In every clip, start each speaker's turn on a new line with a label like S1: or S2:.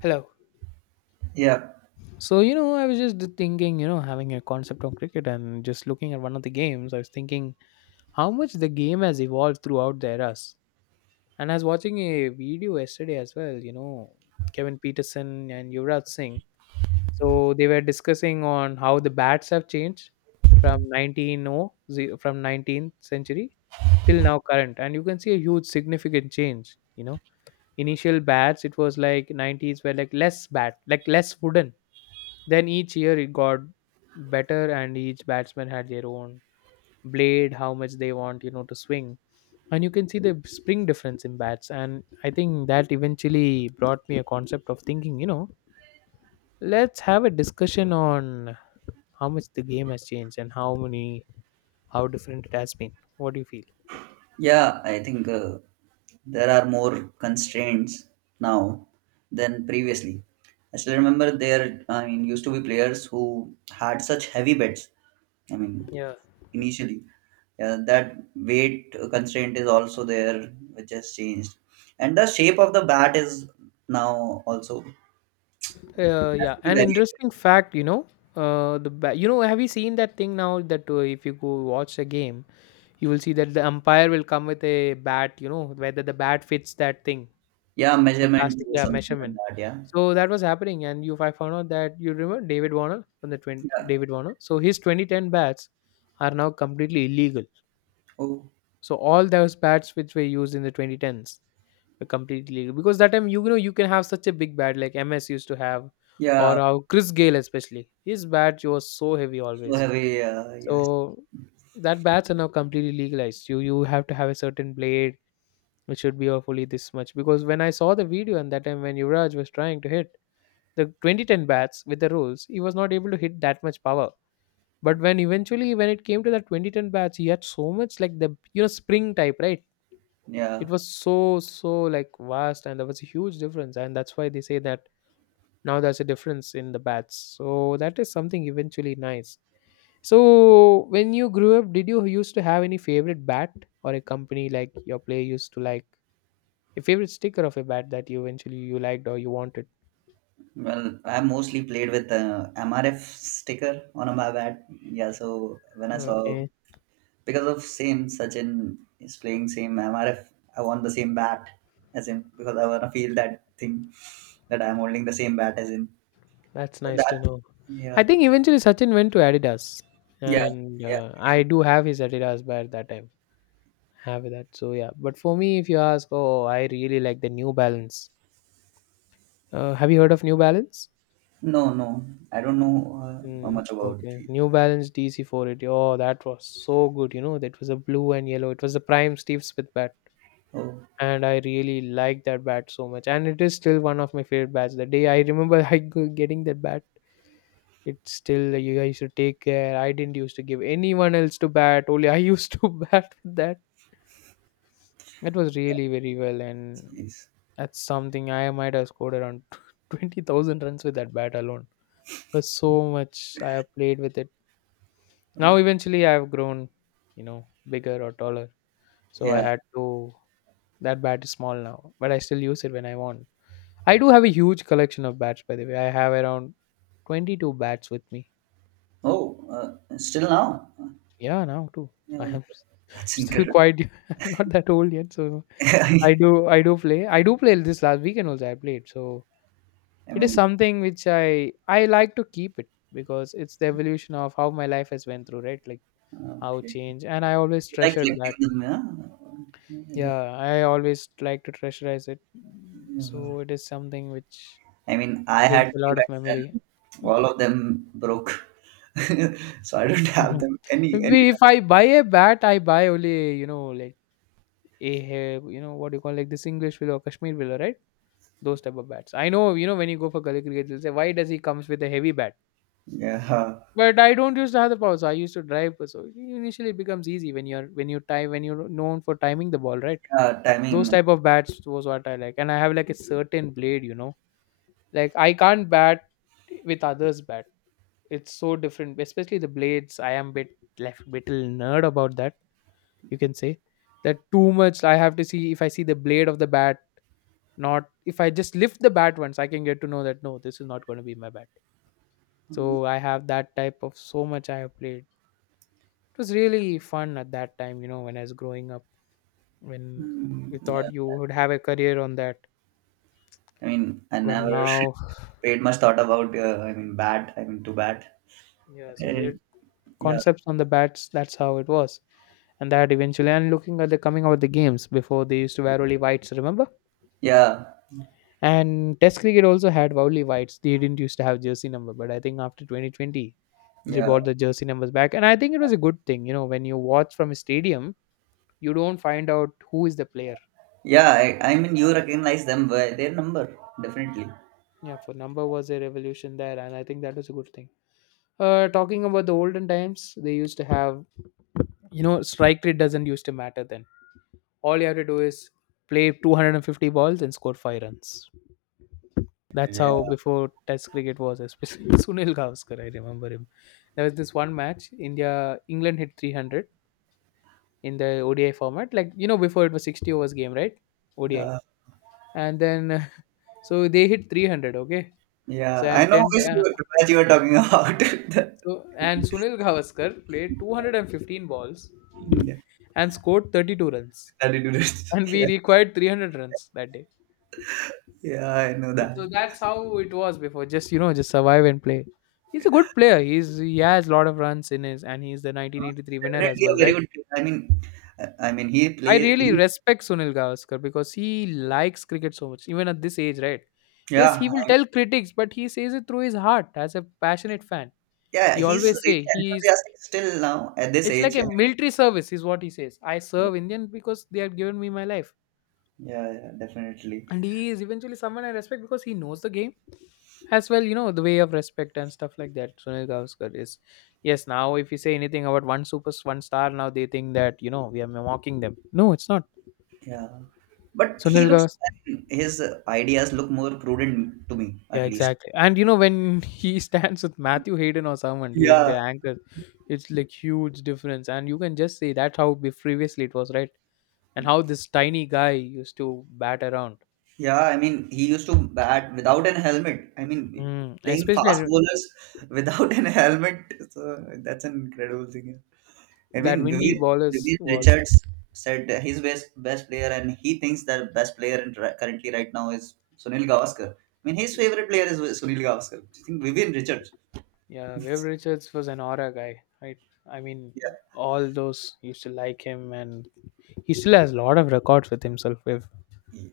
S1: Hello.
S2: Yeah,
S1: So, you know, I was just thinking, you know, having a concept on cricket and just looking at one of the games, I was thinking how much the game has evolved throughout the eras. And I was watching a video yesterday as well, you know, Kevin Peterson and Yuvraj Singh. So they were discussing on how the bats have changed from 19 oh, ze- from 19th century till now current. And you can see a huge significant change, you know. Initial bats, it was like 90s were like less bat, like less wooden. Then each year it got better, and each batsman had their own blade, how much they want, you know, to swing. And you can see the spring difference in bats. And I think that eventually brought me a concept of thinking, you know, let's have a discussion on how much the game has changed and how different it has been. What do you feel?
S2: yeah, I think there are more constraints now than previously. I still remember there, I mean, used to be players who had such heavy bets. I mean,
S1: Yeah.
S2: initially, yeah, that weight constraint is also there, which has changed, and the shape of the bat is now also has
S1: Yeah.
S2: to be
S1: An
S2: very
S1: interesting
S2: accurate.
S1: fact, you know, have you seen that thing now that if you go watch a game, you will see that the umpire will come with a bat, you know, whether the bat fits that thing,
S2: Yeah,
S1: the
S2: measurement
S1: plastic,
S2: or
S1: yeah,
S2: something like
S1: measurement.
S2: that. Yeah,
S1: So that was happening, and you I found out that you remember David Warner from the 20,
S2: yeah,
S1: David Warner. So his 2010 bats are now completely illegal.
S2: oh,
S1: So all those bats which were used in the 2010s were completely illegal because that time, you know, you can have such a big bat like MS used to have, or
S2: yeah,
S1: how Chris Gale, especially his bat was so heavy
S2: so
S1: always.
S2: heavy. Yes,
S1: So that bats are now completely legalized. You have to have a certain blade. It should be hopefully this much because when I saw the video and that time when Yuvraj was trying to hit the 2010 bats with the rolls, he was not able to hit that much power. But when eventually when it came to the 2010 bats, he had so much like the, you know, spring type, right? It
S2: yeah.
S1: was so like vast and there was a huge difference, and that's why they say that now there's a difference in the bats. So that is something eventually nice. So when you grew up, did you used to have any favorite bat or a company like your player used to like? Your favorite sticker of a bat that you eventually you liked or you wanted.
S2: Well, I mostly played with MRF sticker on my bat. Yeah, so when I saw
S1: Okay,
S2: because of same Sachin is playing same MRF, I want the same bat as him because I wanna feel that thing that I'm holding the same bat as him.
S1: that's nice to
S2: That,
S1: know. I
S2: yeah,
S1: think eventually Sachin went to Adidas,
S2: yeah,
S1: and
S2: yeah.
S1: I do have his Adidas bat that time. Have that, so yeah. But for me, if you ask, oh, I really like the New Balance. Have you heard of New Balance?
S2: No, no, I don't know how
S1: Mm,
S2: much about.
S1: okay,
S2: The,
S1: New Balance DC 480. Oh, that was so good. You know, that was a blue and yellow. It was the prime Steve Smith bat,
S2: oh,
S1: and I really liked that bat so much. And it is still one of my favorite bats. The day I remember, getting that bat, it's still, you guys used to take care, I didn't used to give anyone else to bat, only I used to bat with that. It was really very well, and
S2: jeez.
S1: that's something I might have scored around 20,000 runs with that bat alone, because so much I have played with it. Now eventually I have grown, you know, bigger or taller, so I
S2: Yeah.
S1: had to. That bat is small now, but I still use it when I want. I do have a huge collection of bats. By the way, I have around 22 bats with me.
S2: Oh, still now.
S1: Yeah, now too, I
S2: Yeah,
S1: have.
S2: that's
S1: Still
S2: incredible.
S1: quite not that old yet. So I
S2: I
S1: do I do play. I do play this last weekend also I played. So it is
S2: mean,
S1: something which I like to keep it because it's the evolution of how my life has went through, right? Like how
S2: okay.
S1: change, and I always
S2: You like
S1: treasured that.
S2: collecting them, yeah. You like,
S1: Yeah, I always like to treasurize it.
S2: uh,
S1: So it is something which
S2: I mean, I
S1: brings
S2: had
S1: a
S2: three
S1: lot of
S2: bats,
S1: memory.
S2: and all of them broke, so I don't have
S1: Mhm.
S2: them any.
S1: If I buy a bat, I buy only, like a, what do you call, like this English willow, Kashmir willow, right? Those type of bats. I know, when you go for gully cricket, they'll say, why does he comes with a heavy bat?
S2: Yeah, huh.
S1: But I don't use to have the power, so I used to drive. So initially, it becomes easy when you're when you time when you're known for timing the ball, right?
S2: Yeah,
S1: Those
S2: timing.
S1: type of bats was what I like, and I have like a certain blade, you know, like I can't bat with others' bat. It's so different, especially the blades. I am bit left little nerd about that. You can say that too much. I have to see, if I see the blade of the bat, not if I just lift the bat once, I can get to know that no, this is not going to be my bat. So I have that type of, so much I have played. It was really fun at that time, you know, when I was growing up, when
S2: Mm,
S1: you thought you
S2: yeah,
S1: would have a career on that.
S2: I mean, I
S1: But
S2: never
S1: now,
S2: paid much thought about. I mean, bat. I mean, to bat.
S1: yeah, so
S2: Eh,
S1: weird
S2: yeah,
S1: concepts on the bats, that's how it was. And that eventually, and looking at the coming out of the games before, they used to wear only whites, remember?
S2: yeah,
S1: And Test cricket also had only whites. They didn't used to have jersey number, but I think after 2020, they
S2: yeah,
S1: brought the jersey numbers back. And I think it was a good thing, you know, when you watch from a stadium, you don't find out who is the player.
S2: yeah. I mean, you recognize them by their number, definitely.
S1: Yeah, for number was a revolution there, and I think that was a good thing. Talking about the olden times, they used to have, you know, strike rate doesn't used to matter then. All you have to do is play 250 balls and score five runs. That's
S2: Yeah,
S1: how before Test cricket was, especially Sunil Gavaskar. I remember him. There was this one match, India England hit 300 in the ODI format, like, you know, before it was 60 overs game, right? ODI,
S2: yeah,
S1: and then so they hit 300. Okay,
S2: yeah.
S1: so
S2: I
S1: and
S2: know
S1: 10.
S2: which bat you were talking about.
S1: So, and Sunil Gavaskar played 215 balls
S2: Yeah,
S1: and scored 32 runs.
S2: that you do this.
S1: And we
S2: Yeah,
S1: required 300 runs that day.
S2: yeah, I know that.
S1: So that's how it was before. Just survive and play. He's a good player. He has a lot of runs in his, and he's the
S2: Uh,
S1: 1983 winner as
S2: Definitely a
S1: well,
S2: very
S1: right?
S2: good. I mean, I mean, he
S1: I
S2: play.
S1: really
S2: He,
S1: respect Sunil Gavaskar because he likes cricket so much, even at this age, right? Yes, he
S2: yeah,
S1: will
S2: I,
S1: tell critics, but he says it through his heart as a passionate fan.
S2: yeah,
S1: He
S2: he's
S1: always
S2: really
S1: say he's
S2: enthusiastic still now at this
S1: it's like
S2: age.
S1: a
S2: I
S1: military service, is what he says. I
S2: mean,
S1: serve Indian because they have given me my life.
S2: yeah, yeah, definitely.
S1: And he is eventually someone I respect because he knows the game as well, you know, the way of respect and stuff like that. Sunil Gavaskar is, yes, now if you say anything about one super, one star, now they think that, you know, we are mocking them. No, it's not.
S2: Yeah, but he
S1: Sunil
S2: looks. I
S1: Gavaskar.
S2: mean, his ideas look more prudent to me, at
S1: Yeah,
S2: least.
S1: exactly. And you know, when he stands with Matthew Hayden or someone during
S2: Yeah,
S1: the anchor, it's like huge difference. And you can just say that's how previously it was, right? And how this tiny guy used to bat around.
S2: yeah. I mean, he used to bat without an helmet. I mean,
S1: Mm,
S2: playing
S1: especially
S2: fast
S1: that
S2: bowlers without an helmet. So that's an incredible thing. I
S1: that
S2: mean,
S1: windy
S2: Vivian,
S1: ballers
S2: Vivian
S1: was,
S2: Richards said his best player, and he thinks that best player in currently right now is Sunil Gavaskar. I mean, his favorite player is Sunil Gavaskar. Do you think Vivian Richards?
S1: yeah. Wave Richards was an aura guy, right? I mean,
S2: Yeah,
S1: all those used to like him, and he still has a lot of records with himself. If
S2: Ye-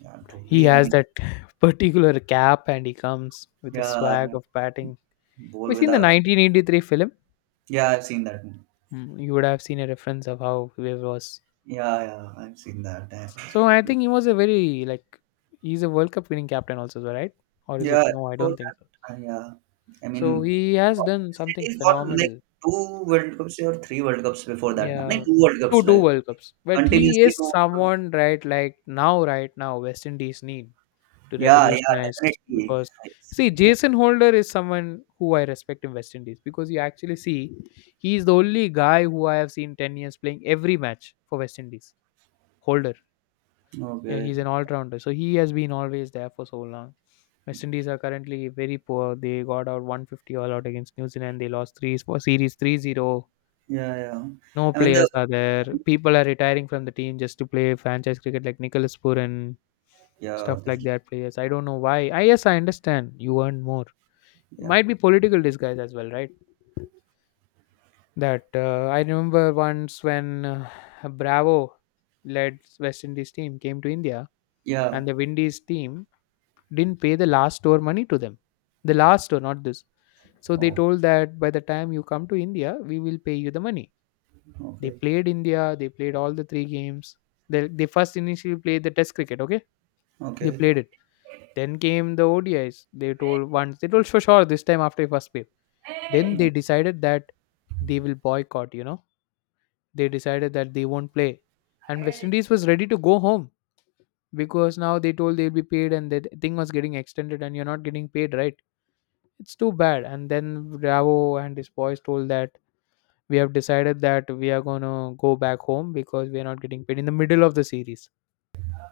S2: yeah,
S1: he
S2: totally. I
S1: has
S2: mean,
S1: that particular cap, and he comes with the swag
S2: yeah,
S1: of batting,
S2: bowl
S1: we seen the
S2: without.
S1: 1983 film.
S2: Yeah, I've seen that one.
S1: Mm, you would have seen a reference of how Wave was.
S2: Yeah, yeah, I've seen that. Yeah,
S1: So I think he was a very like he's a World Cup winning captain also, right? Or is
S2: yeah,
S1: it no? I
S2: before
S1: don't think
S2: that,
S1: so.
S2: yeah. I
S1: So
S2: mean,
S1: he has done
S2: West
S1: something
S2: Indies won like
S1: phenomenal.
S2: two World Cups or three World Cups before that. No,
S1: Yeah,
S2: two World Cups,
S1: two
S2: like
S1: World Cups, but he
S2: continuously
S1: is
S2: two World Cups.
S1: someone right, like now, right now, West Indies need to
S2: Yeah, yeah,
S1: revolutionize
S2: definitely.
S1: because,
S2: Yes.
S1: see,
S2: Yeah.
S1: Jason Holder is someone who I respect in West Indies because you actually see he's the only guy who I have seen 10 years playing every match for West Indies. Holder, yeah,
S2: Okay.
S1: he's an all rounder, so he has been always there for so long. West Indies are currently very poor. They got out 150 all out against New Zealand. They lost three for series 3-0.
S2: Yeah, yeah.
S1: No
S2: I mean, the
S1: players are there. People are retiring from the team just to play franchise cricket, like Nicholas Puran,
S2: yeah,
S1: stuff like
S2: definitely.
S1: that. Players, I don't know why. I, yes, I understand. You earn more.
S2: Yeah.
S1: Might be political disguise as well, right? That I remember once when Bravo led West Indies team came to India,
S2: Yeah.
S1: and the Windies team didn't pay the last tour money to them. The last tour, not this. So they
S2: Oh,
S1: told that by the time you come to India, we will pay you the money. They
S2: okay.
S1: played India, they played all the three games. They first initially played the test cricket, okay? They
S2: Okay.
S1: played it. Then came the ODIs. They told once, they told for sure this time after first play. Then they decided that they will boycott, They decided that they won't play. And West Indies was ready to go home because now they told they'll be paid and the thing was getting extended and you're not getting paid, right? It's too bad. And then Bravo and his boys told that we have decided that we are going to go back home because we are not getting paid in the middle of the series.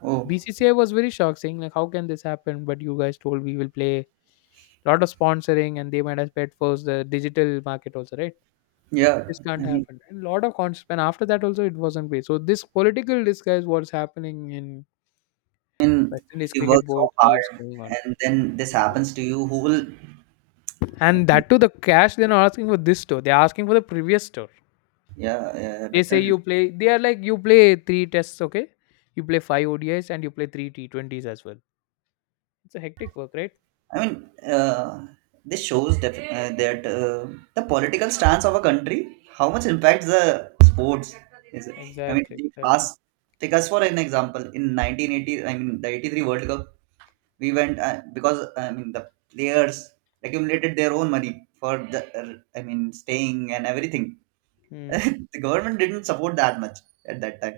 S2: Oh,
S1: BCCI was very shocked, saying like, "How can this happen? But you guys told we will play a lot of sponsoring, and they might have paid for the digital market also, right?
S2: yeah.
S1: This can't
S2: I mean,
S1: happen." And lot of cons. And after that also, it wasn't paid. So this political disguise what's happening in
S2: I mean,
S1: West
S2: if
S1: Indies
S2: you work
S1: cricket board
S2: so
S1: keeps
S2: hard
S1: going on,
S2: and then this happens to you, who will?
S1: and that too the cash they're not asking for this store. They're asking for the previous store.
S2: Yeah, yeah,
S1: They say
S2: definitely.
S1: you play. They are like you play three tests, okay? You play five ODIs and you play three T20s as well. It's a hectic work, right?
S2: I mean, uh, this shows that the political stance of a country, how much impacts the sports is it? I mean,
S1: Exactly.
S2: take
S1: Exactly.
S2: us, take us for an example. In 1980, I mean, the 83 World Cup, we went because I mean the players accumulated their own money for the, I mean, staying and everything.
S1: Hmm.
S2: The government didn't support that much at that time.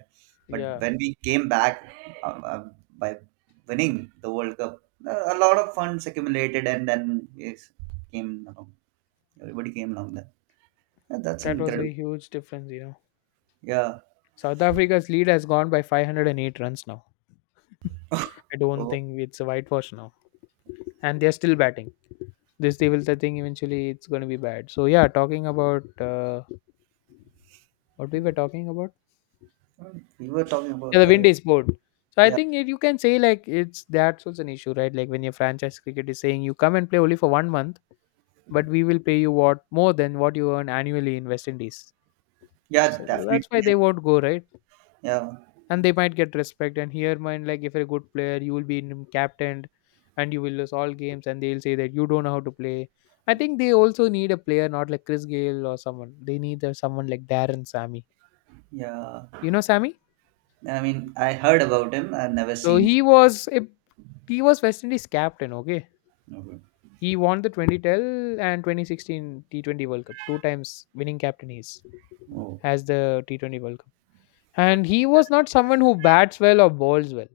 S2: But
S1: Yeah.
S2: when we came back by winning the World Cup, a lot of funds accumulated, and then yes, came along. Everybody came along there. Yeah, that's
S1: That was
S2: incredible.
S1: a huge difference, you know.
S2: Yeah.
S1: South Africa's lead has gone by 508 runs now. I don't
S2: Oh,
S1: think it's a whitewash now, and they're still batting. This they will, I think, eventually it's going to be bad. So yeah, talking about what we were talking about.
S2: we were talking
S1: Yeah,
S2: about.
S1: the wind is bored. So I
S2: Yeah.
S1: think it, you can say like it's that's also an issue, right? Like when your franchise cricket is saying you come and play only for 1 month, but we will pay you what more than what you earn annually in West Indies.
S2: Yeah.
S1: So that's
S2: Definitely.
S1: why they won't go, right?
S2: Yeah.
S1: And they might get respect and here mind like if you're a good player you will be captained and you will lose all games and they'll say that you don't know how to play. I think they also need a player not like Chris Gale or someone. They need a someone like Darren Sammy,
S2: Yeah.
S1: you know, Sammy.
S2: I mean, I heard about him. I've never
S1: So
S2: seen.
S1: he was a, he was West Indies captain, okay?
S2: Him. Okay.
S1: He won the 2010 and 2016 T20 World Cup. Two times winning captain, he
S2: Oh.
S1: as the T20 World Cup. And he was not someone who bats well or bowls well.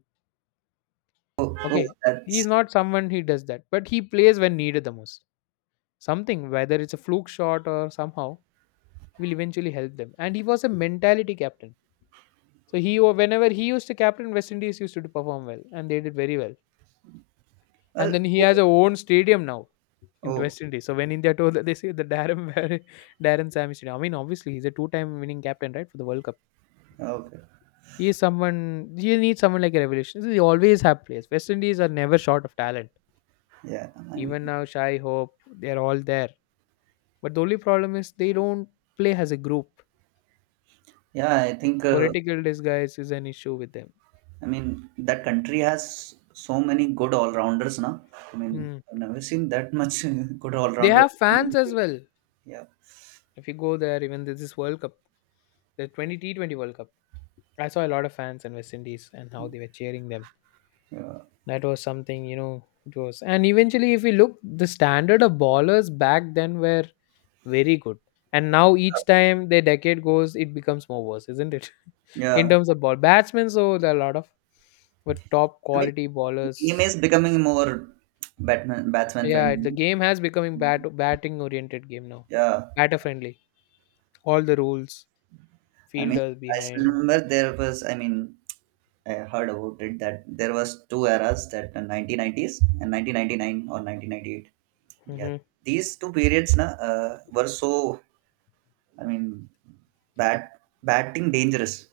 S2: Oh. Oh.
S1: Okay, he's
S2: That's.
S1: not someone he does that, but he plays when needed the most. Something, whether it's a fluke shot or somehow, will eventually help them. And he was a mentality captain. So he, whenever he used to captain, West Indies used to perform well, and they did very well. And
S2: Well,
S1: then he has a own stadium now in
S2: oh.
S1: West Indies. So when India told that they say the Darren Sammy Stadium. I mean, obviously he's a two-time winning captain, right, for the World Cup.
S2: Okay.
S1: He is someone. You need someone like a revelation. They always have players. West Indies are never short of talent.
S2: Yeah. I mean,
S1: Even now, Shai Hope, they're all there. But the only problem is they don't play as a group.
S2: yeah. I think.
S1: Political disguise is an issue with them.
S2: I mean, that country has so many good all rounders, now. I mean,
S1: Hmm.
S2: I've never seen that much good all
S1: They
S2: rounders.
S1: have fans as well.
S2: Yeah,
S1: If you go there, even this World Cup, the 20 T20 World Cup, I saw a lot of fans in West Indies and how they were cheering them.
S2: yeah,
S1: That was something, you know, it was. And eventually, if you look, the standard of bowlers back then were very good. And now each time the decade goes, it becomes more worse, isn't it? In
S2: yeah.
S1: terms of ball batsmen, so there are a lot of, but top
S2: I mean,
S1: quality
S2: game
S1: bowlers.
S2: is becoming more batman batsman
S1: Yeah, the
S2: friendly.
S1: game has becoming batting oriented game now.
S2: Yeah,
S1: Batter friendly. All the rules,
S2: I mean,
S1: fielders
S2: I still
S1: behind.
S2: remember there was. I mean, I heard about it that there was two eras, that the 1990s and 1999 or 1998. Yeah,
S1: Hmm.
S2: these two periods na were so I mean, bat batting dangerous.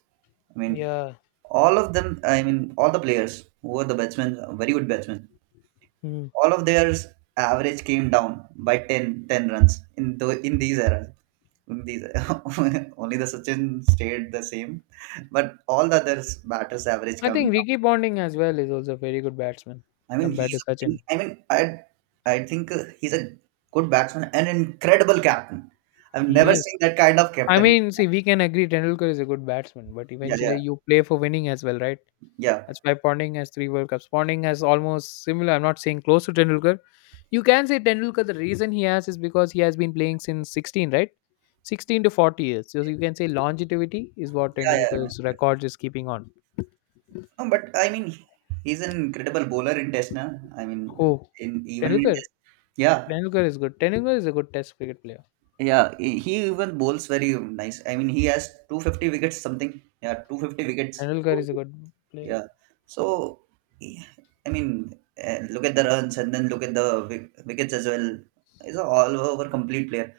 S2: I mean,
S1: Yeah.
S2: all of them. I mean, all the players who were the batsmen, very good batsmen.
S1: Mhm.
S2: All of their average came down by ten runs in these eras. In these only the Sachin stayed the same, but all the others batters average
S1: I
S2: come down.
S1: think Ricky Bonding as well is also a very good batsman
S2: I mean,
S1: compared
S2: he's.
S1: to Sachin.
S2: I mean, I think he's a good batsman and incredible captain. I've
S1: He
S2: never
S1: is.
S2: seen that kind of
S1: I
S2: captain.
S1: mean, see, we can agree Tendulkar is a good batsman, but
S2: Yeah,
S1: eventually
S2: yeah,
S1: you play for winning as well, right?
S2: yeah,
S1: That's why Ponding has three World Cups. Ponding has almost similar. I'm not saying close to Tendulkar. You can say Tendulkar. The reason he has is because he has been playing since 16, right? 16 to 40 years. So you can say longevity is what
S2: yeah, yeah.
S1: Tendulkar's record is keeping on.
S2: No, but I mean, he's an incredible bowler in Test, na? I mean,
S1: Oh,
S2: in even in
S1: Tendulkar.
S2: Test, yeah,
S1: Tendulkar is good. Tendulkar is a good Test cricket player.
S2: yeah, he even bowls very nice. I mean, he has 250 wickets, something, yeah, 250 wickets,
S1: Tendulkar is a good player.
S2: yeah. So, he- I mean, look at the runs and then look at the wickets as well. He's a all-over complete player.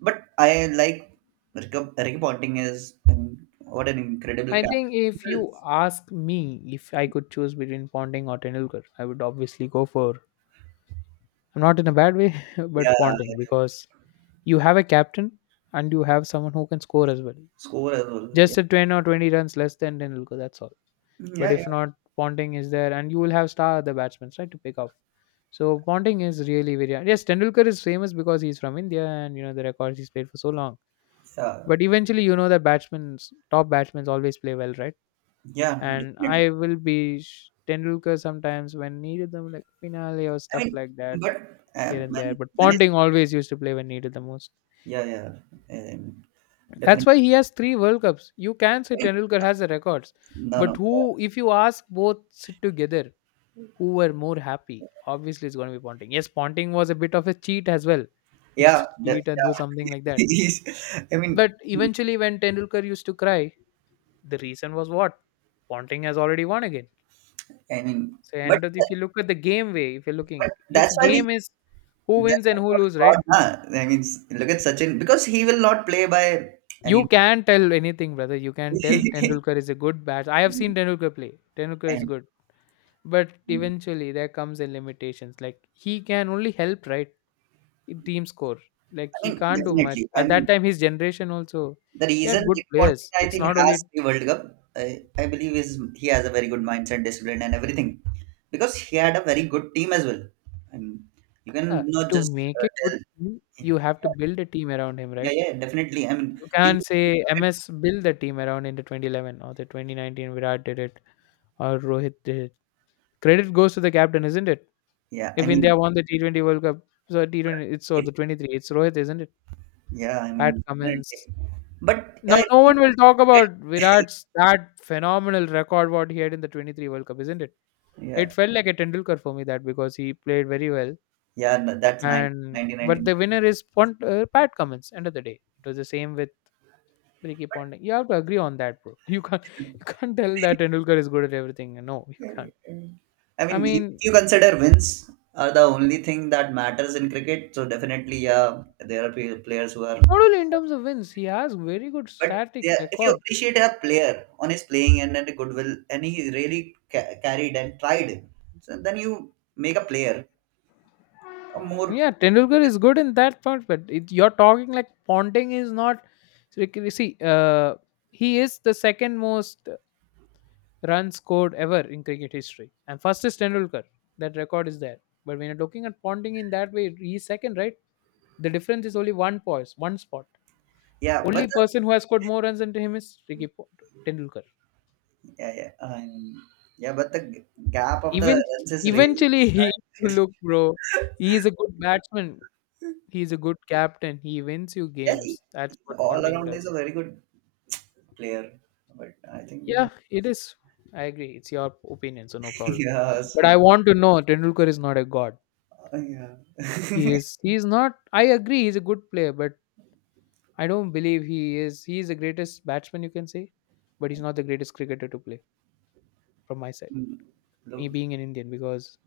S2: But I like Ricky Ponting is, I mean, what an incredible
S1: I think
S2: captain.
S1: if you ask me if I could choose between Ponting or Tendulkar, I would obviously go for. I'm not in a bad way,
S2: Yeah,
S1: but Ponting because you have a captain and you have someone who can score as well.
S2: score as well. Yeah,
S1: Just a 10 or 20 runs less than Tendulkar, that's all. But
S2: yeah, yeah,
S1: if not, Ponting is there and you will have star other batsmen, right, to pick off. So Ponting is really very, yes. Tendulkar is famous because he's from India and you know the records he's played for so long.
S2: yeah.
S1: But eventually, you know that batsmen, top batsmen, always play well, right?
S2: Yeah,
S1: And
S2: definitely.
S1: I will be Tendulkar sometimes when needed them, like finale or
S2: I
S1: stuff
S2: mean,
S1: like that
S2: but
S1: here and there.
S2: when
S1: But
S2: when is
S1: Ponting always used to play when needed the most.
S2: yeah, yeah, um, definitely.
S1: That's why he has three World Cups. You can
S2: I
S1: say
S2: mean,
S1: Tendulkar has the records,
S2: no, no,
S1: but who, if you ask both sit together, who were more happy? Obviously, it's going to be Ponting. Yes, Ponting was a bit of a cheat as well. He used
S2: yeah
S1: to
S2: that,
S1: cheat and do
S2: yeah.
S1: something like that.
S2: I mean
S1: But eventually, when Tendulkar used to cry, the reason was what? Ponting has already won again.
S2: I mean
S1: So,
S2: but
S1: end of, if you look at the game way, if you're
S2: but
S1: looking, its
S2: that's why we
S1: game is who
S2: that's
S1: wins
S2: why
S1: and
S2: we
S1: who
S2: call him
S1: lose, right?
S2: God nah. I mean, look at Sachin because he will not play by
S1: You
S2: any.
S1: can tell anything, brother. You can tell Tendulkar is a good bat. I have seen Tendulkar play. Tendulkar is
S2: I
S1: good. But
S2: mean,
S1: eventually there comes in limitations. Like he can only help, right? In team score. Like
S2: I
S1: he
S2: mean
S1: can't do much.
S2: definitely. I
S1: At that
S2: mean,
S1: time, his generation also,
S2: the
S1: he
S2: reason
S1: had good
S2: Rick Ponting,
S1: players.
S2: I
S1: It's
S2: think,
S1: not
S2: has
S1: only
S2: the World Cup, I believe, is he has a very good mindset, discipline, and everything, because he had a very good team as well. I mean, you
S1: uh,
S2: can not
S1: to
S2: just
S1: make a good
S2: tell.
S1: team, you have to build a team around him,
S2: Yeah,
S1: right?
S2: yeah, yeah, definitely. I mean,
S1: You
S2: you.
S1: can't say MS build the team around in the 2011 or the 2019 Virat did it or Rohit did it. Credit goes to the captain, isn't it?
S2: Yeah, I
S1: If
S2: mean,
S1: India won the T20 World Cup, so T20, it's or
S2: if
S1: the 23, it's Rohit, isn't it?
S2: yeah, I
S1: Pat
S2: mean,
S1: Cummins,
S2: definitely. But yeah, I
S1: now,
S2: think
S1: no
S2: you
S1: one will talk
S2: get
S1: about Virat's that phenomenal record what he had in the 23 World Cup, isn't it? It
S2: yeah,
S1: felt like a Tendulkar for me that because he played very well,
S2: yeah. No, that's
S1: and but
S2: nineteen
S1: the winner is Pat Cummins. End of the day, it was the same with Ricky Ponting. You have to agree on that, bro. You can't tell that
S2: ninety-eight.
S1: Tendulkar is good at everything. No, you can't.
S2: I
S1: I
S2: mean, if
S1: mean,
S2: you consider wins are the only thing that matters in cricket, so definitely, yeah, there are players who are.
S1: not only in terms of wins, he has very good
S2: But
S1: static
S2: yeah, if you
S1: record.
S2: appreciate a player on his playing and then the goodwill, and he really carried and tried, so then you make a player a more.
S1: Yeah, Tendulkar is good in that point, but it, you're talking like Ponting is not. So like, you can see, he is the second most runs scored ever in cricket history, and first is Tendulkar. That record is there. But when you're looking at Ponting in that way, he's second, right? The difference is only one poise, one spot.
S2: Yeah, but
S1: Only
S2: the,
S1: person who has scored more runs than him is Tendulkar.
S2: yeah, yeah, yeah, but the gap of the
S1: Even
S2: runs is really.
S1: eventually, he you look, bro. He is a good batsman. He is a good captain. He wins you
S2: Yeah, he,
S1: games. That's what
S2: all
S1: Ponting
S2: around is a
S1: does.
S2: very good player, but I think
S1: Yeah, it is. I agree. It's your opinion, so no problem.
S2: yeah,
S1: But
S2: Smith.
S1: I want to know Tendulkar is not a god.
S2: Yeah.
S1: He is he is not, I agree he's a good player, but I don't believe he is the greatest batsman you can say, but he's not the greatest cricketer to play from my side. Me
S2: Look,
S1: being an Indian, because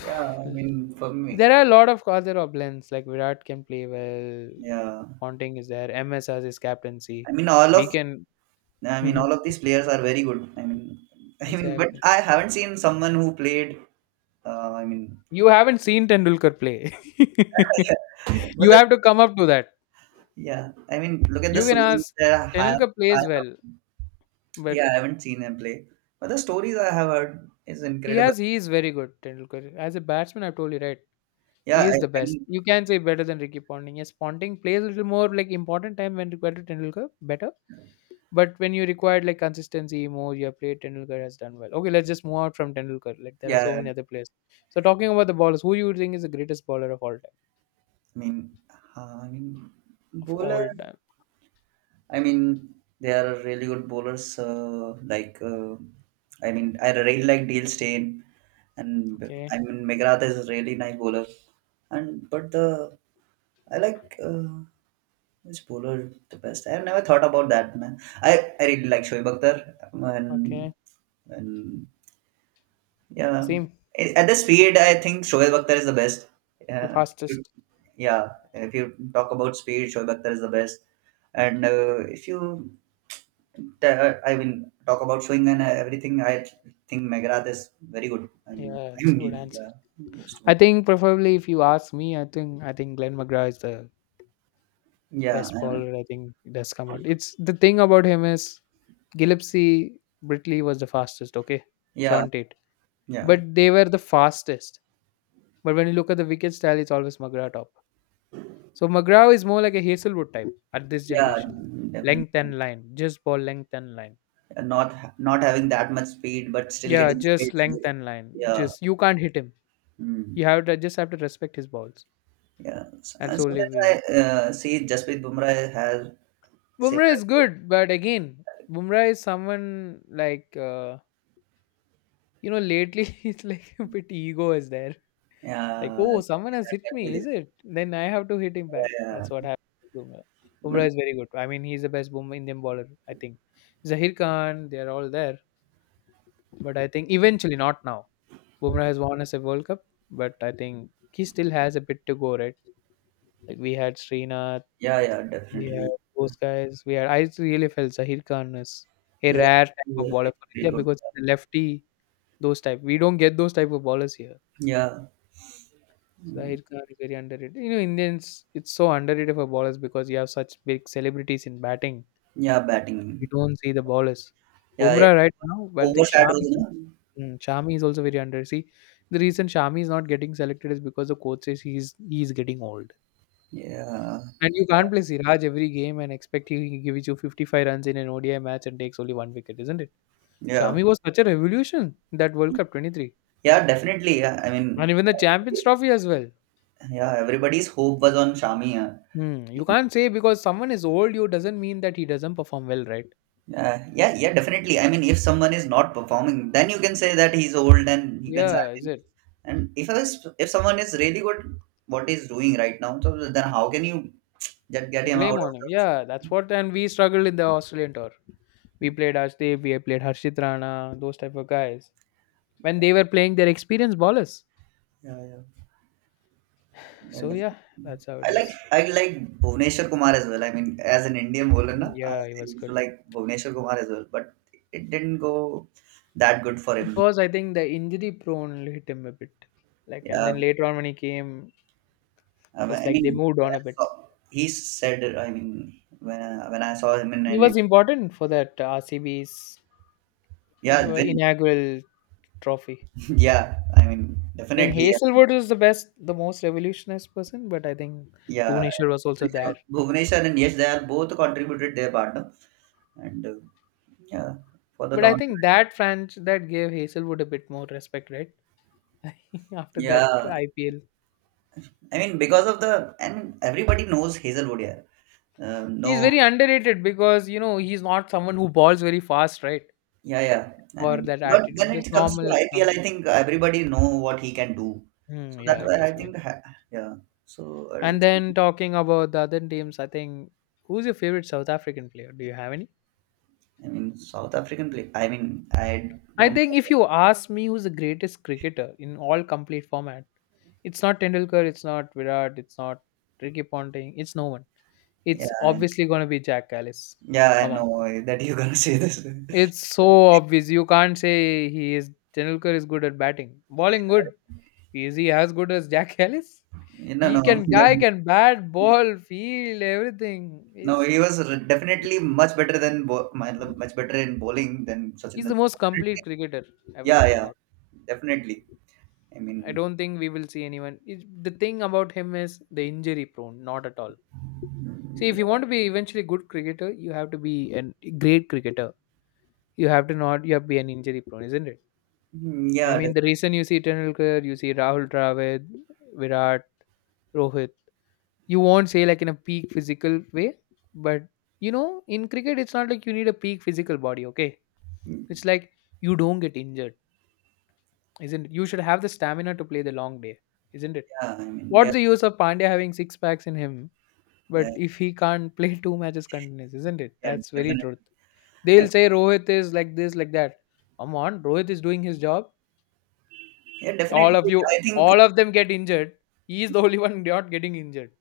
S2: yeah, I mean for me,
S1: there are a lot of other options like Virat can play well,
S2: yeah.
S1: Ponting is there, MS has his captaincy.
S2: I mean all of
S1: We can,
S2: I mean
S1: mhm,
S2: all of these players are very good. I mean I mean but
S1: exactly.
S2: I haven't seen someone who played I mean
S1: You haven't seen Tendulkar play.
S2: but
S1: You
S2: the,
S1: have to come up to that.
S2: yeah, I mean look at the
S1: You can
S2: stories
S1: ask.
S2: that I have,
S1: Tendulkar
S2: I
S1: plays
S2: have
S1: well, but
S2: yeah, I haven't seen him play. But the stories I have heard is
S1: he
S2: incredible.
S1: has he is very good. Tendulkar as a batsman, I have told you right. He
S2: Yeah, I,
S1: is the
S2: I
S1: best.
S2: mean
S1: You can say better than Ricky Ponting. Yes, Ponting plays a little more like important time when required to Tendulkar better. But when you required like consistency more, you have played Tendulkar has done well. Okay, let's just move out from Tendulkar. Like there are so
S2: yeah,
S1: many other players. So talking about the bowlers, who you think is the greatest bowler of all time?
S2: I mean, I mean,
S1: Of
S2: bowler.
S1: all time.
S2: I mean, they are really good bowlers. Like, I mean, I really like Deal Steyn, and
S1: Okay.
S2: I mean, McGrath is a really nice bowler. And but the I like which bowler the best. I have never thought about that, man. I really like Shoaib Akhtar, and
S1: Okay.
S2: and yeah,
S1: Asim,
S2: at the speed, I think Shoaib Akhtar is the best.
S1: the
S2: Yeah,
S1: fastest.
S2: yeah, if you talk about speed, Shoaib Akhtar is the best, and if you t- I mean talk about showing and everything, I think Meghrath is very good, and
S1: Yeah,
S2: I
S1: it's a good
S2: mean
S1: answer.
S2: yeah used to
S1: I
S2: good
S1: think preferably if you ask me, I think Glenn McGrath is the
S2: yeah
S1: best bowler. I think it has come out. It's the thing about him is Gillespie, Britley was the fastest. Okay,
S2: yeah,
S1: Sean Tate,
S2: yeah,
S1: but they were the fastest. But when you look at the wicket style, it's always McGrath top. So McGrath is more like a Hazelwood type at this
S2: yeah,
S1: generation.
S2: definitely.
S1: Length and line, just ball length and line.
S2: And not not having that much speed but still
S1: Yeah,
S2: getting
S1: just
S2: hits.
S1: length and line.
S2: Yeah,
S1: Just you can't hit him. You
S2: mm,
S1: have to just have to respect his balls.
S2: yeah, so,
S1: That's
S2: and
S1: the only
S2: sometimes I
S1: way.
S2: see Jasprit Bumrah has
S1: Bumrah
S2: similar
S1: is good, but again, Bumrah is someone like you know, lately it's like a bit ego is there.
S2: uh,
S1: Like,
S2: yeah
S1: oh, someone has
S2: that
S1: hit
S2: can
S1: me,
S2: be
S1: is
S2: there.
S1: it? Then I have to hit him back.
S2: Yeah,
S1: That's what happened to Bumrah.
S2: yeah.
S1: Bumrah is very good. I mean, he's the best Bumrah Indian bowler. I think Zahir Khan, they are all there, but I think eventually not now. Bumrah has won us a World Cup, but I think he still has a bit to go, right? Like we had Srinath,
S2: Yeah, yeah,
S1: we had
S2: definitely.
S1: those guys. We had, I really felt Zahir Khan is a
S2: That-
S1: rare type of
S2: Yeah,
S1: bowler for
S2: very
S1: India
S2: good.
S1: because he's a lefty. Those type, we don't get those type of bowlers here.
S2: Yeah, mm,
S1: Zahir Khan is very underrated. You know, Indians, it's so underrated for bowlers because you have such big celebrities in batting.
S2: yeah,
S1: We
S2: batting.
S1: don't see the bowlers.
S2: Yeah, it
S1: Bumrah right now, but I think
S2: overshadows,
S1: Shami,
S2: no?
S1: mm, Shami is also very underrated. See, the reason Shami is not getting selected is because the coach says he's getting old.
S2: Yeah,
S1: And you can't play Siraj every game and expect he gives you 55 runs in an ODI match and takes only one wicket, isn't it?
S2: yeah,
S1: Shami was such a revolution in that World Cup 23.
S2: yeah, definitely. Yeah, I
S1: And
S2: mean,
S1: even the Champions
S2: everybody's,
S1: Trophy as well.
S2: yeah, everybody's hope was on Shami. Yeah.
S1: Hmm. You can't say because someone is old, you doesn't mean that he doesn't perform well, right?
S2: Yeah, yeah, yeah, definitely. I mean, if someone is not performing, then you can say that he's old and you can sack
S1: Yeah, is
S2: him.
S1: it?
S2: And if I was, if someone is really good, what he's doing right now, so then how can you just get him out
S1: Blame
S2: of
S1: on him.
S2: the?
S1: Yeah, that's what. And we struggled in the Australian tour. We played Ashdeep, we played Harshit Rana, those type of guys. When they were playing their experienced ballers.
S2: Yeah, yeah.
S1: So
S2: Wonderful.
S1: yeah, that's how it
S2: I like
S1: is.
S2: I like Bhuvneshwar Kumar as well. I mean, as an Indian bowler, na, I
S1: Yeah, he was
S2: used to
S1: good.
S2: like Bhuvneshwar Kumar as well, but it didn't go that good for
S1: It
S2: him.
S1: was, I think, the injury prone hit him a bit. Like, and
S2: Yeah,
S1: then later on when he came,
S2: I
S1: it
S2: mean,
S1: was like they moved
S2: when
S1: on a
S2: I
S1: bit.
S2: saw, he said. I mean, when I saw him in
S1: He
S2: an
S1: was important for that RCB's
S2: yeah, then
S1: inaugural trophy.
S2: yeah, I mean,
S1: I think
S2: definitely, yeah.
S1: Hazelwood was the best, the most revolutionized person, but I think
S2: Yeah.
S1: Bhuvneshwar was also there.
S2: Bhuvneshwar and yes, they are both contributed their part, no? And yeah, for the
S1: But I
S2: tournament.
S1: think that French that gave Hazelwood a bit more respect, right? After that
S2: Yeah,
S1: IPL,
S2: I mean because of the and everybody knows Hazelwood here.
S1: he's
S2: No,
S1: very underrated because you know he's not someone who balls very fast, right?
S2: yeah, yeah. I
S1: Or
S2: mean,
S1: that
S2: but when
S1: attitude, just
S2: it comes to
S1: normal.
S2: IPL, I think everybody know what he can do.
S1: Hmm,
S2: So that's
S1: yeah, it
S2: why I
S1: is. Yeah.
S2: think, yeah. So I don't
S1: And then
S2: think-
S1: talking about the other teams, I think, who's your favorite South African player? Do you have any?
S2: I mean, South African play. I mean, I
S1: I
S2: don't.
S1: think if you ask me who's the greatest cricketer in all complete format, it's not Tendulkar, it's not Virat, it's not Ricky Ponting, it's no one.
S2: Yeah,
S1: It's obviously going to be Jack Ellis.
S2: yeah. I
S1: Come on.
S2: know that you're gonna say this.
S1: It's so obvious. You can't say he is Tendulkar is good at batting. Bowling good. Is he as good as Jack Ellis?
S2: No, no,
S1: He can guy can bat, ball, field, everything.
S2: no.
S1: He's
S2: He was definitely much better than matlab much better in bowling than Sachin
S1: He's the most
S2: Tendulkar. Definitely.
S1: complete cricketer ever to
S2: Yeah,
S1: come
S2: yeah,
S1: out.
S2: definitely. I
S1: I
S2: mean,
S1: don't think we will see anyone. It's, the thing about him is the injury prone, not at all. See, if you want to be eventually good cricketer, you have to be a great cricketer. You have to not, you have to be an injury prone, isn't it?
S2: yeah,
S1: I mean,
S2: definitely.
S1: the reason you see Tendulkar, you see Rahul Dravid, Virat, Rohit, you won't say like in a peak physical way, but you know, in cricket, it's not like you need a peak physical body, okay? It's like you don't get injured, isn't it? You should have the stamina to play the long day, isn't it?
S2: Yeah, I mean, yeah.
S1: What's the use of Pandya having six packs in him, but
S2: Yeah.
S1: if he can't play two matches continuous, isn't it?
S2: Yeah,
S1: That's very
S2: definitely.
S1: truth.
S2: I
S1: They'll say Rohit is like this, like that. Come on, Rohit is doing his job.
S2: yeah,
S1: All
S2: definitely.
S1: of you,
S2: I think.
S1: all of them get injured. He is the only one not getting injured.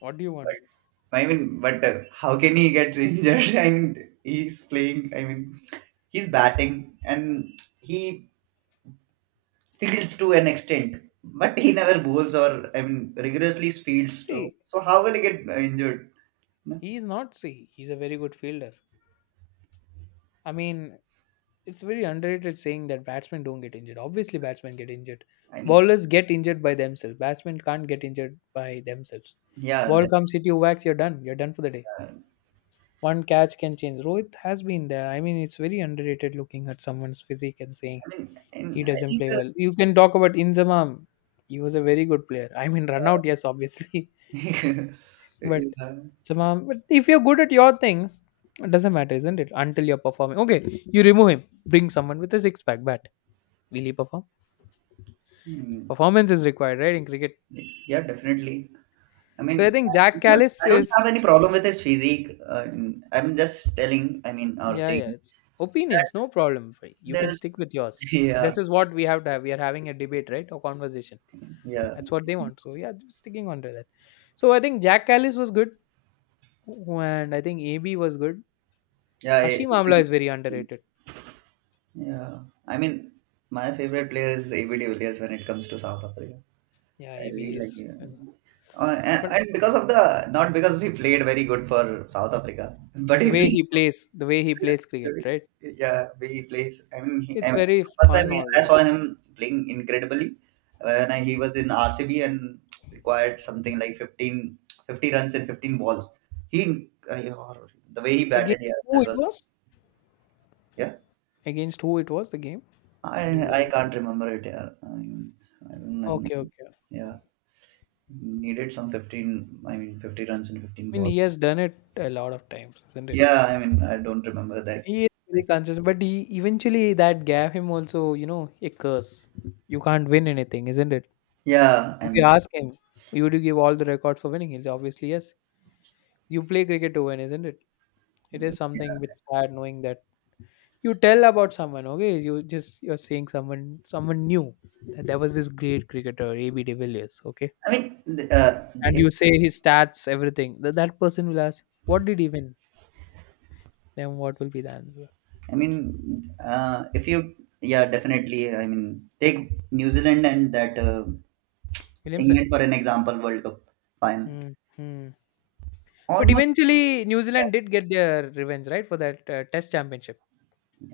S1: What do you want?
S2: I mean, but how can he get injured? I mean, he's playing. I mean, he's batting, and he fields to an extent, but he never bowls or I mean rigorously fields. So,
S1: See,
S2: so how will he get injured? No,
S1: he's not. See, he's a very good fielder. I mean, it's very underrated saying that batsmen don't get injured. Obviously, batsmen get injured.
S2: I mean,
S1: Bowlers get injured by themselves. Batsmen can't get injured by themselves.
S2: yeah.
S1: Ball
S2: That,
S1: comes, hit you, wax, you're done. You're done for the day.
S2: uh,
S1: One catch can change. Rohit has been there. I mean, it's very underrated looking at someone's physique and saying
S2: I mean,
S1: he
S2: and I
S1: doesn't
S2: think.
S1: play well. You can talk about Inzamam. He was a very good player. I mean, run out, yes, obviously. But
S2: Yeah,
S1: Zamam, but if you're good at your things, it doesn't matter, isn't it? Until you're performing. Okay, you remove him. Bring someone with a six pack bat. Will he perform?
S2: hmm,
S1: Performance is required, right, in cricket.
S2: yeah, definitely. I
S1: So I
S2: mean,
S1: think Jack Callis
S2: I don't
S1: is
S2: have any problem with his physique. I'm just telling, I mean, or
S1: Yeah, yeah.
S2: saying
S1: It's
S2: that
S1: opinions, no problem. Fi- You can
S2: there's,
S1: stick with yours.
S2: yeah,
S1: This is what we have to have. We are having a debate, right? Or conversation.
S2: yeah,
S1: That's what they want. So yeah, just sticking on to that. So I think Jack Callis was good, and I think AB was good.
S2: yeah,
S1: Hashim Amla
S2: ABD.
S1: is very underrated.
S2: Yeah. I mean, my favorite player is AB de Villiers when it comes to South Africa.
S1: Yeah,
S2: I
S1: AB
S2: really like
S1: is.
S2: him. And,
S1: But
S2: because of the, not because he played very good for South Africa, but
S1: the
S2: he
S1: way
S2: played.
S1: he plays, the way he plays cricket, right?
S2: Yeah, he plays. I mean, he,
S1: It's
S2: I mean,
S1: very
S2: first time
S1: fun
S2: I
S1: always.
S2: saw him playing incredibly when I, he was in RCB and required something like 15, 50 runs in 15 balls. He, the way he batted,
S1: Against
S2: yeah,
S1: who
S2: that
S1: it
S2: was,
S1: was?
S2: yeah.
S1: Against who it was the game? Do
S2: I,
S1: you
S2: I
S1: remember?
S2: can't remember it. Yeah. I, mean, I don't know.
S1: Okay, okay.
S2: Yeah, needed some 15, I mean, 50 runs in 15
S1: I mean, he
S2: balls.
S1: has done it a lot of times, isn't it?
S2: Yeah, I mean, I don't remember that.
S1: He is very conscious, but he eventually that gave him also, you know, a curse. You can't win anything, isn't it?
S2: Yeah, I
S1: If you
S2: mean,
S1: ask him, would you give all the records for winning? He'll say, obviously, yes. You play cricket to win, isn't it? It is
S2: yeah.
S1: something bit sad knowing that you tell about someone, okay? You're saying someone knew that there was this great cricketer, A.B. de Villiers, okay?
S2: I mean,
S1: And you say his stats, everything. That person will ask, what did he win? Then what will be the answer?
S2: I mean, if you, yeah, definitely. I mean, take New Zealand and that
S1: Williamson.
S2: England for an example, World Cup final.
S1: Hmm. Hmm. But
S2: Almost,
S1: eventually, New
S2: yeah.
S1: Zealand did get their revenge, right? For that Test Championship,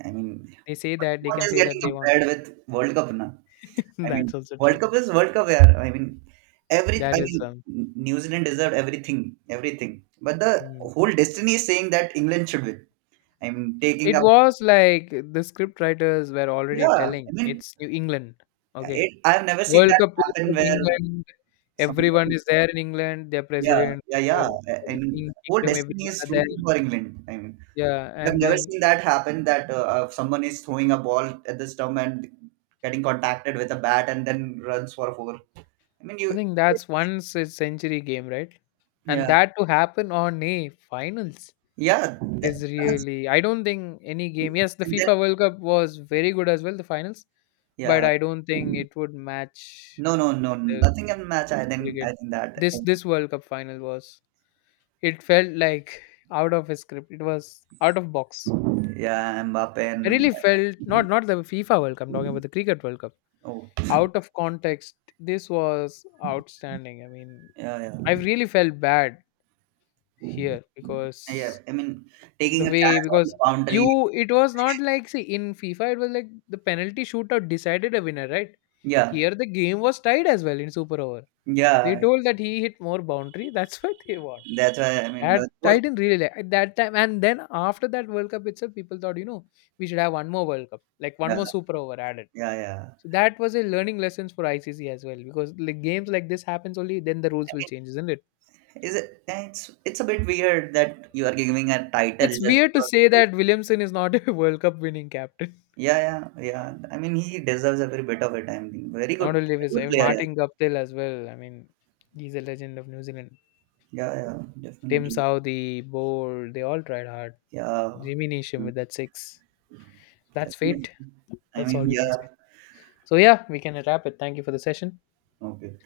S2: I mean,
S1: they say that they
S2: what
S1: can
S2: is
S1: say
S2: getting
S1: that they won.
S2: compared with World Cup now? I mean,
S1: That's also
S2: World
S1: true.
S2: Cup is World Cup, yeah. I mean, every, I
S1: That is,
S2: mean,
S1: um,
S2: New Zealand deserved everything, everything. But the
S1: hmm.
S2: whole destiny is saying that England should win. I mean, taking
S1: It
S2: up,
S1: was like the script writers were already
S2: yeah. I
S1: telling
S2: mean,
S1: it's New England. Okay,
S2: it, I've never seen
S1: World
S2: that
S1: Cup is
S2: happen
S1: in
S2: where
S1: England. Everyone
S2: somebody.
S1: is there in England. Their
S2: Yeah,
S1: president,
S2: yeah,
S1: whatever,
S2: yeah.
S1: what you
S2: I,
S1: call
S2: I
S1: the
S2: mean,
S1: king,
S2: whole
S1: kingdom,
S2: destiny
S1: everyone
S2: is
S1: are there.
S2: rooting for England. I mean,
S1: Yeah,
S2: I've
S1: and
S2: never
S1: then
S2: seen that happen that someone is throwing a ball at the stump and getting contacted with a bat and then runs for four. I mean,
S1: I
S2: you,
S1: think that's once a century game, right? And
S2: yeah,
S1: that to happen on a finals
S2: yeah,
S1: is
S2: that's
S1: really, I don't think any game. Yes, the
S2: and then
S1: FIFA World Cup was very good as well, the finals, but
S2: yeah,
S1: I don't think it would match
S2: no, no, no,
S1: the
S2: nothing in match. I think,
S1: cricket.
S2: I think that,
S1: This World Cup final was. It felt like out of his script. It was out of box.
S2: yeah, Mbappe
S1: I
S2: and
S1: really felt not not the FIFA World Cup. I'm talking about the Cricket World Cup.
S2: oh,
S1: Out of context, this was outstanding. I mean,
S2: yeah,
S1: I really felt bad here
S2: yeah, yeah.
S1: because
S2: I mean,
S1: the
S2: taking a catch
S1: way
S2: on the
S1: because
S2: boundary,
S1: you it was not like see in FIFA it was like the penalty shootout decided a winner, right?
S2: yeah,
S1: Here the game was tied as well in super over. They
S2: yeah.
S1: told that he hit more boundary, that's why they won.
S2: That's why I mean,
S1: That
S2: the,
S1: I didn't really like at that time, and then after that World Cup itself, people thought, you know, we should have one more World Cup, like one
S2: yeah,
S1: more Super Over added.
S2: yeah, yeah.
S1: So that was a learning lessons for ICC as well, because like games like this happens only then the rules will change, isn't it?
S2: Is it? It's a bit weird that you are giving a title
S1: It's
S2: just
S1: weird to say
S2: because.
S1: that Williamson is not a World Cup winning captain.
S2: Yeah, yeah, yeah. I mean, he deserves every bit of it. I mean, very good,
S1: Not only
S2: very
S1: this, I
S2: good
S1: mean,
S2: player.
S1: Martin Guptill as well. I mean, he's a legend of New Zealand.
S2: Yeah, yeah, yeah,
S1: Tim
S2: definitely.
S1: Southey, Bold, they all tried hard.
S2: Yeah,
S1: Jimmy Neesham
S2: Mm,
S1: with that six. That's
S2: definitely.
S1: fate.
S2: I
S1: That's
S2: mean,
S1: all we can
S2: yeah.
S1: say. So yeah, we can wrap it. Thank you for the session.
S2: Okay.